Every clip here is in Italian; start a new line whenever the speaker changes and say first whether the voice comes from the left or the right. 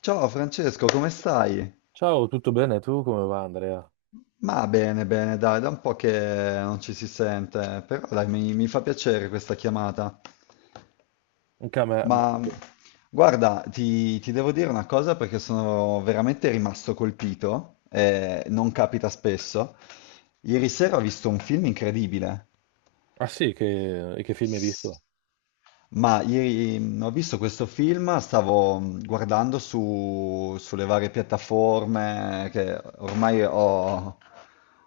left: Ciao Francesco, come stai?
right: Ciao, tutto bene? Tu come va, Andrea?
left: Ma bene, bene, dai, da un po' che non ci si sente, però dai, mi fa piacere questa chiamata.
right: Anche a me
left: Ma
right: molto.
left: guarda, ti devo dire una cosa perché sono veramente rimasto colpito, non capita spesso. Ieri sera ho visto un film incredibile.
right: Ah sì, e che film hai
left: S-
right: visto?
left: Ma ieri ho visto questo film, stavo guardando sulle varie piattaforme che ormai ho,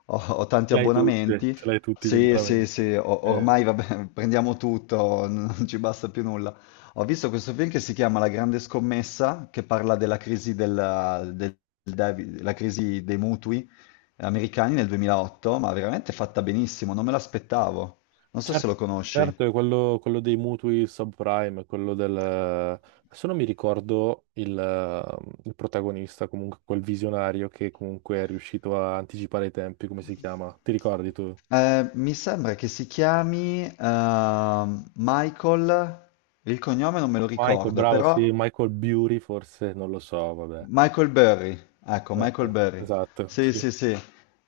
left: ho tanti abbonamenti.
right: Ce l'hai tutti gli
left: Sì, sì,
right: abbonamenti.
left: sì,
right: Eh,
left: ormai vabbè, prendiamo tutto, non ci basta più nulla. Ho visto questo film che si chiama La Grande Scommessa, che parla della crisi, la crisi dei mutui americani nel 2008, ma veramente fatta benissimo, non me l'aspettavo. Non so
right: cer-
left: se lo conosci.
right: certo, è quello, quello dei mutui subprime, quello del adesso non mi ricordo il protagonista, comunque quel visionario che comunque è riuscito a anticipare i tempi, come si chiama? Ti ricordi tu?
left: Mi sembra che si chiami Michael, il cognome non me lo
right: Michael,
left: ricordo,
right: bravo,
left: però
right: sì, Michael Bury forse, non lo so, vabbè.
left: Michael Burry, ecco, Michael
right: Ecco,
left: Burry.
right: esatto,
left: Sì,
right: sì.
left: sì, sì,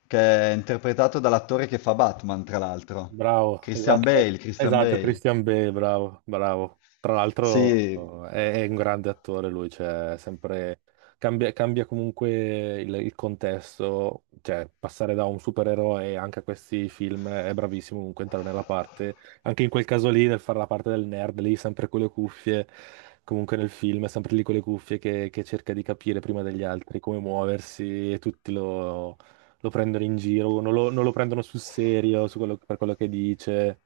left: che è interpretato dall'attore che fa Batman, tra l'altro.
right: Bravo,
left: Christian Bale,
right: esatto,
left: Christian
right: esatto,
left: Bale.
right: Christian Bale, bravo, bravo. Tra l'altro
left: Sì,
right: è un grande attore lui, cioè sempre cambia comunque il contesto, cioè passare da un supereroe anche a questi film è bravissimo comunque entrare nella parte, anche in quel caso lì nel fare la parte del nerd, lì sempre con le cuffie, comunque nel film è sempre lì con le cuffie che cerca di capire prima degli altri come muoversi e tutti lo prendono in giro, non lo prendono sul serio su per quello che dice.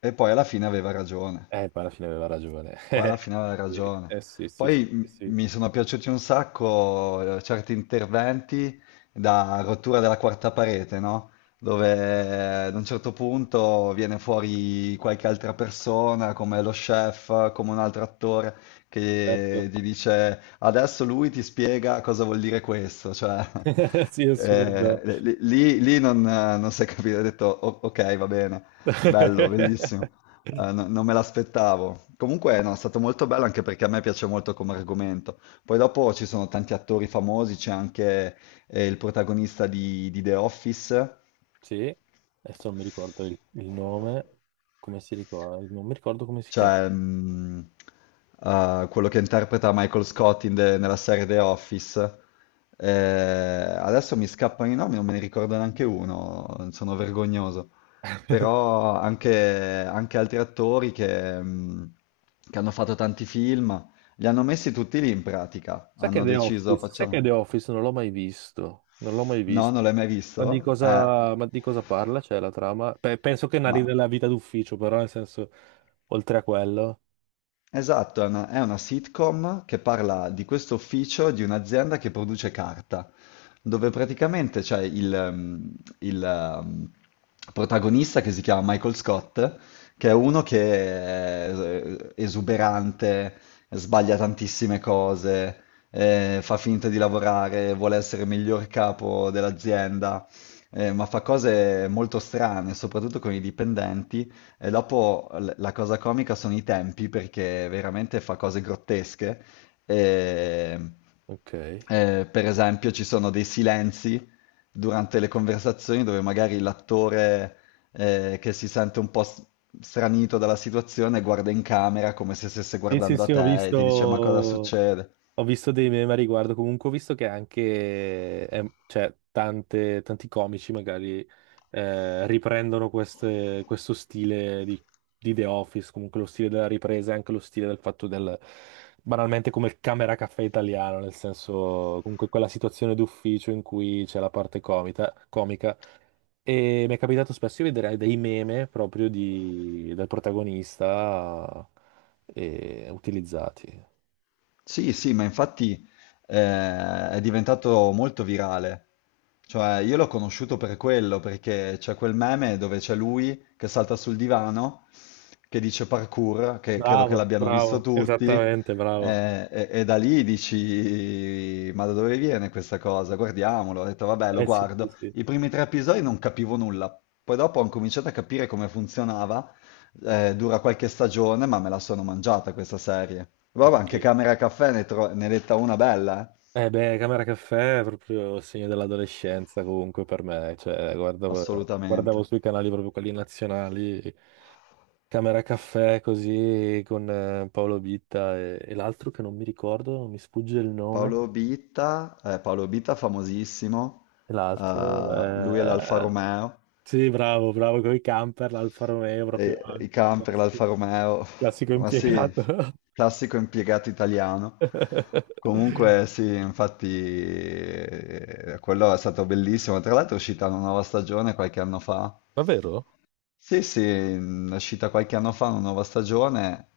left: e poi alla fine aveva ragione.
right: Poi alla fine aveva ragione.
left: Poi alla
right: Eh
left: fine aveva
right: sì,
left: ragione.
right: eh sì, sì, sì,
left: Poi
right: sì,
left: mi sono piaciuti un sacco certi interventi da rottura della quarta parete, no? Dove ad un certo punto viene fuori qualche altra persona, come lo chef, come un altro attore,
right: certo.
left: che gli dice adesso lui ti spiega cosa vuol dire questo, cioè
right: Sì, è assurda.
left: lì non, non si è capito, ho detto Ok, va bene, bello, bellissimo." Non me l'aspettavo. Comunque, no, è stato molto bello anche perché a me piace molto come argomento. Poi dopo ci sono tanti attori famosi, c'è anche il protagonista di The Office.
right: Sì, adesso non mi ricordo il nome, non mi ricordo come si chiama.
left: Cioè, quello che interpreta Michael Scott in nella serie The Office. Adesso mi scappano i nomi, non me ne ricordo neanche uno, sono vergognoso. Però anche, anche altri attori che hanno fatto tanti film, li hanno messi tutti lì in pratica.
right: Sai che
left: Hanno
right: The
left: deciso,
right: Office, sai che
left: facciamo...
right: The Office non l'ho mai visto, non l'ho mai
left: No, non
right: visto.
left: l'hai mai visto?
right: Ma di cosa parla? Cioè, la trama? Penso che narri
left: Ma...
right: della vita d'ufficio, però nel senso, oltre a quello.
left: Esatto, è una sitcom che parla di questo ufficio di un'azienda che produce carta, dove praticamente c'è il, protagonista che si chiama Michael Scott, che è uno che è esuberante, sbaglia tantissime cose, fa finta di lavorare, vuole essere il miglior capo dell'azienda, ma fa cose molto strane, soprattutto con i dipendenti. E dopo la cosa comica sono i tempi perché veramente fa cose grottesche. E-
right: Ok.
left: per esempio, ci sono dei silenzi durante le conversazioni dove magari l'attore che si sente un po' stranito dalla situazione guarda in camera come se stesse
right: Sì, sì,
left: guardando a
right: sì,
left: te e ti dice: "Ma cosa
right: ho
left: succede?"
right: visto dei meme a riguardo, comunque ho visto che anche, cioè, tanti comici magari riprendono questo stile di The Office, comunque lo stile della ripresa e anche lo stile del fatto del, banalmente come il camera caffè italiano, nel senso, comunque quella situazione d'ufficio in cui c'è la parte comica, comica e mi è capitato spesso di vedere dei meme proprio del protagonista utilizzati.
left: Sì, sì, ma infatti è diventato molto virale. Cioè, io l'ho conosciuto per quello, perché c'è quel meme dove c'è lui che salta sul divano, che dice parkour, che credo che
right: Bravo,
left: l'abbiano visto
right: bravo,
left: tutti,
right: esattamente, bravo.
left: e da lì dici, ma da dove viene questa cosa? Guardiamolo. Ho detto, vabbè, lo
right: Eh sì, sì,
left: guardo.
right: sì.
left: I primi 3 episodi non capivo nulla, poi dopo ho cominciato a capire come funzionava. Dura qualche stagione, ma me la sono mangiata questa serie. Vabbè, anche
right: Sì.
left: Camera Caffè ne, ne detta una bella, eh?
right: Beh, Camera Caffè è proprio il segno dell'adolescenza comunque per me, cioè guardavo,
left: Assolutamente.
right: guardavo sui canali proprio quelli nazionali, Camera Caffè così con Paolo Bitta e l'altro che non mi ricordo, non mi sfugge il nome,
left: Paolo Bitta, Paolo Bitta famosissimo,
right: e l'altro...
left: lui è l'Alfa Romeo,
right: sì, bravo, bravo con i camper, l'Alfa Romeo, proprio
left: e i camper,
right: classico,
left: l'Alfa Romeo,
right: classico
left: ma sì,
right: impiegato.
left: classico impiegato italiano. Comunque sì, infatti quello è stato bellissimo, tra l'altro è uscita una nuova stagione qualche anno fa.
right: Davvero?
left: Sì, sì, è uscita qualche anno fa una nuova stagione,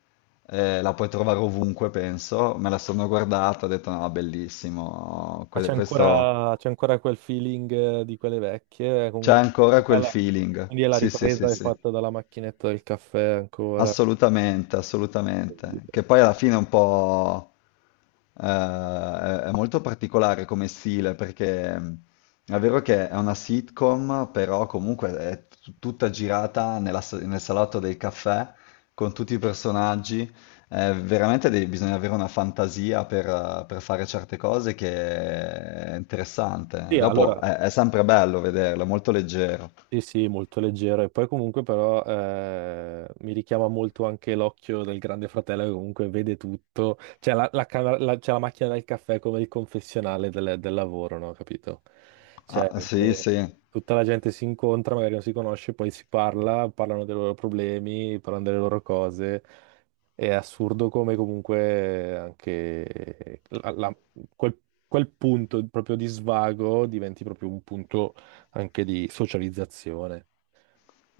left: la puoi trovare ovunque, penso. Me la sono guardata, ho detto no, bellissimo,
right: Ma
left: questo
right: c'è ancora quel feeling di quelle vecchie,
left: c'è
right: comunque.
left: ancora quel
right: alla-
left: feeling.
right: Quindi è la
left: Sì, sì,
right: ripresa
left: sì,
right: è
left: sì.
right: fatta dalla macchinetta del caffè ancora.
left: Assolutamente,
right: Quindi,
left: assolutamente.
right: eh.
left: Che poi alla fine è un po' è molto particolare come stile, perché è vero che è una sitcom, però comunque è tutta girata nella nel salotto del caffè con tutti i personaggi. Veramente bisogna avere una fantasia per fare certe cose che è interessante.
right: Sì,
left: Dopo
right: allora.
left: è sempre bello vederlo, è molto leggero.
right: Sì, sì, molto leggero e poi comunque però mi richiama molto anche l'occhio del grande fratello che comunque vede tutto, c'è la c'è la macchina del caffè come il confessionale del, del lavoro, no? Capito? Cioè,
left: Ah, sì,
right: dove
left: sì.
right: tutta la gente si incontra, magari non si conosce, poi si parla, parlano dei loro problemi, parlano delle loro cose. È assurdo come comunque anche quel, quel punto proprio di svago diventi proprio un punto anche di socializzazione.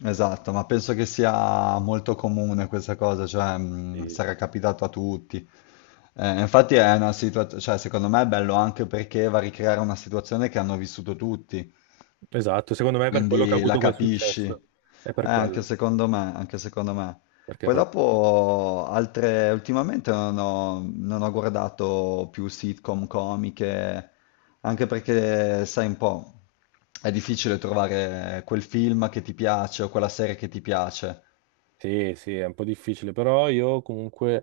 left: Esatto, ma penso che sia molto comune questa cosa, cioè
right: Sì.
left: sarà capitato a tutti. Infatti è una situazione, cioè secondo me è bello anche perché va a ricreare una situazione che hanno vissuto tutti.
right: Esatto, secondo me è per quello che ha
left: Quindi la
right: avuto quel
left: capisci.
right: successo. È per
left: Anche
right: quello.
left: secondo me, anche secondo me.
right: Perché
left: Poi
right: proprio...
left: dopo altre, ultimamente non ho, non ho guardato più sitcom comiche, anche perché, sai un po', è difficile trovare quel film che ti piace o quella serie che ti piace.
right: Sì, sì, è un po' difficile, però io comunque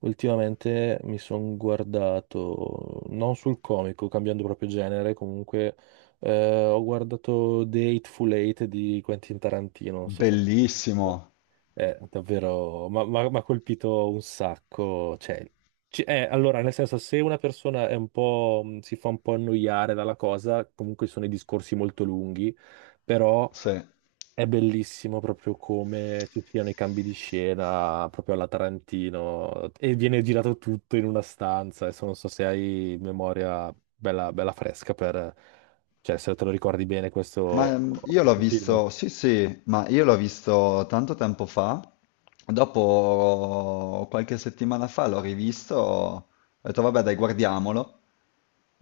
right: ultimamente mi sono guardato, non sul comico, cambiando proprio genere, comunque ho guardato The Hateful Eight di Quentin Tarantino, non so se...
left: Bellissimo,
right: Davvero, mi ha colpito un sacco. Cioè, allora, nel senso, se una persona è un po', si fa un po' annoiare dalla cosa, comunque sono i discorsi molto lunghi, però
left: sì.
right: è bellissimo proprio come ci siano i cambi di scena, proprio alla Tarantino, e viene girato tutto in una stanza. Adesso non so se hai memoria bella, bella fresca per... Cioè, se te lo ricordi bene
left: Ma
right: questo,
left: io l'ho
right: questo film.
left: visto, sì sì, ma io l'ho visto tanto tempo fa, dopo qualche settimana fa l'ho rivisto, ho detto vabbè dai guardiamolo.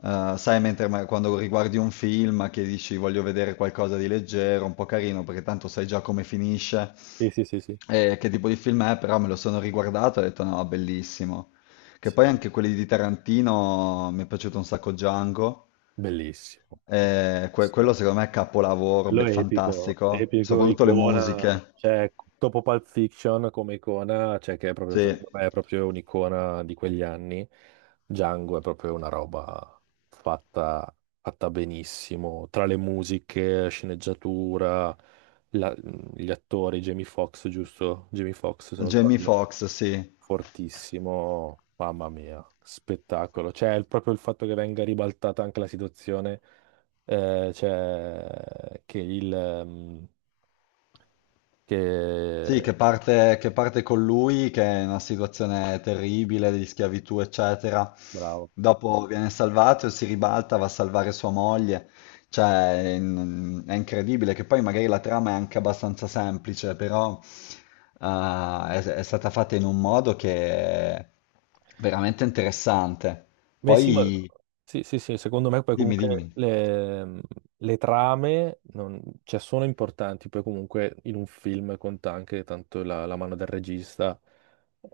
left: Sai mentre quando riguardi un film che dici voglio vedere qualcosa di leggero, un po' carino, perché tanto sai già come finisce
right: Sì, sì, sì, sì.
left: e che tipo di film è, però me lo sono riguardato e ho detto no, bellissimo. Che poi
right: Sì.
left: anche quelli di Tarantino mi è piaciuto un sacco Django.
right: Bellissimo.
left: Quello
right: Bellissimo.
left: secondo me è capolavoro,
right: Quello è epico,
left: fantastico,
right: epico,
left: soprattutto le
right: icona,
left: musiche.
right: cioè dopo Pulp Fiction come icona, cioè che è proprio,
left: Sì,
right: secondo me, è proprio un'icona di quegli anni. Django è proprio una roba fatta, fatta benissimo, tra le musiche, sceneggiatura, la- gli attori, Jamie Foxx, giusto? Jamie Foxx, se non
left: Jamie
right: sbaglio
left: Foxx, sì.
right: fortissimo, mamma mia, spettacolo. Cioè, proprio il fatto che venga ribaltata anche la situazione, cioè, che che...
left: Sì, che parte con lui, che è in una situazione terribile di schiavitù, eccetera.
right: Bravo.
left: Dopo viene salvato e si ribalta, va a salvare sua moglie. Cioè, è, è incredibile, che poi magari la trama è anche abbastanza semplice, però è stata fatta in un modo che è veramente interessante.
right: Beh, sì, ma-
left: Poi
right: sì, sì, sì, secondo me poi
left: dimmi,
right: comunque
left: dimmi.
right: le trame cioè, sono importanti, poi comunque in un film conta anche tanto la mano del regista,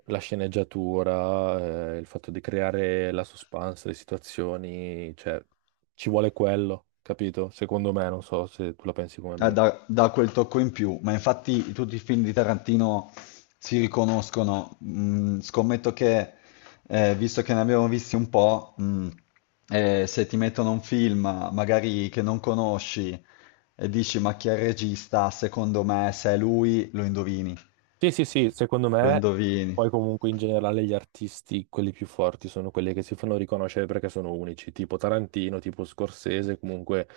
right: la sceneggiatura, il fatto di creare la suspense, le situazioni, cioè ci vuole quello, capito? Secondo me, non so se tu la pensi come me.
left: Dà, dà quel tocco in più, ma infatti tutti i film di Tarantino si riconoscono. Mm, scommetto che, visto che ne abbiamo visti un po', se ti mettono un film magari che non conosci e dici ma chi è il regista, secondo me se è lui lo indovini,
right: Sì, sì, sì, secondo
left: lo
right: me
left: indovini.
right: poi comunque in generale gli artisti, quelli più forti, sono quelli che si fanno riconoscere perché sono unici, tipo Tarantino, tipo Scorsese, comunque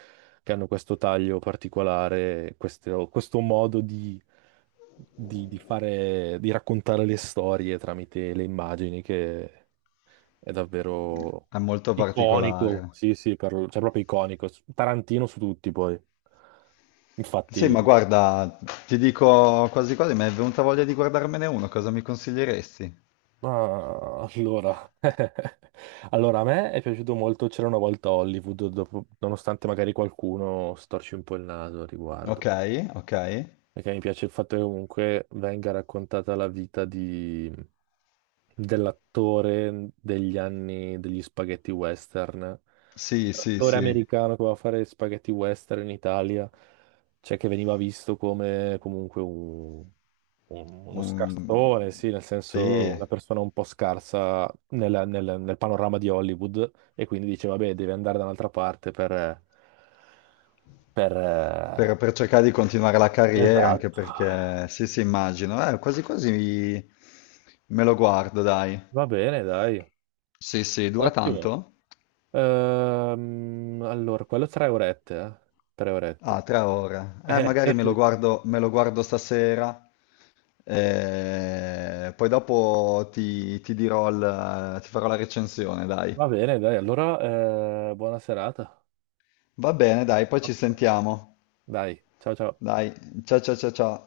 right: che hanno questo taglio particolare, questo modo di, di fare, di raccontare le storie tramite le immagini che è davvero
left: È molto
right: iconico,
left: particolare.
right: sì, sì, cioè proprio iconico, Tarantino su tutti poi,
left: Sì, ma
right: infatti...
left: guarda, ti dico quasi quasi, mi è venuta voglia di guardarmene uno, cosa mi consiglieresti?
right: Ah, allora. Allora, a me è piaciuto molto C'era una volta Hollywood, nonostante magari qualcuno storci un po' il naso al
left: Ok,
right: riguardo.
left: ok.
right: Perché mi piace il fatto che comunque venga raccontata la vita dell'attore degli anni degli spaghetti western.
left: Sì, sì,
right: L'attore
left: sì,
right: americano che va a fare spaghetti western in Italia, cioè che veniva visto come comunque uno
left: Un-
right: scarsone, sì, nel
left: sì.
right: senso una persona un po' scarsa nel, nel panorama di Hollywood e quindi dice, vabbè, deve andare da un'altra parte per
left: Per cercare di continuare la carriera, anche
right: esatto.
left: perché, sì, sì, immagino. Quasi quasi me lo guardo, dai.
right: Va bene, dai.
left: Sì, sì, dura
right: Ottimo.
left: tanto?
right: Allora, quello tre orette, eh? Tre
left: Ah,
right: orette.
left: 3 ore. Magari
right: Sì.
left: me lo guardo stasera, eh, poi dopo ti, ti dirò, ti farò la recensione, dai.
right: Va bene, dai, allora, buona serata.
left: Va bene, dai, poi ci
right: Ottimo.
left: sentiamo.
right: Dai, ciao ciao.
left: Dai, ciao, ciao, ciao, ciao.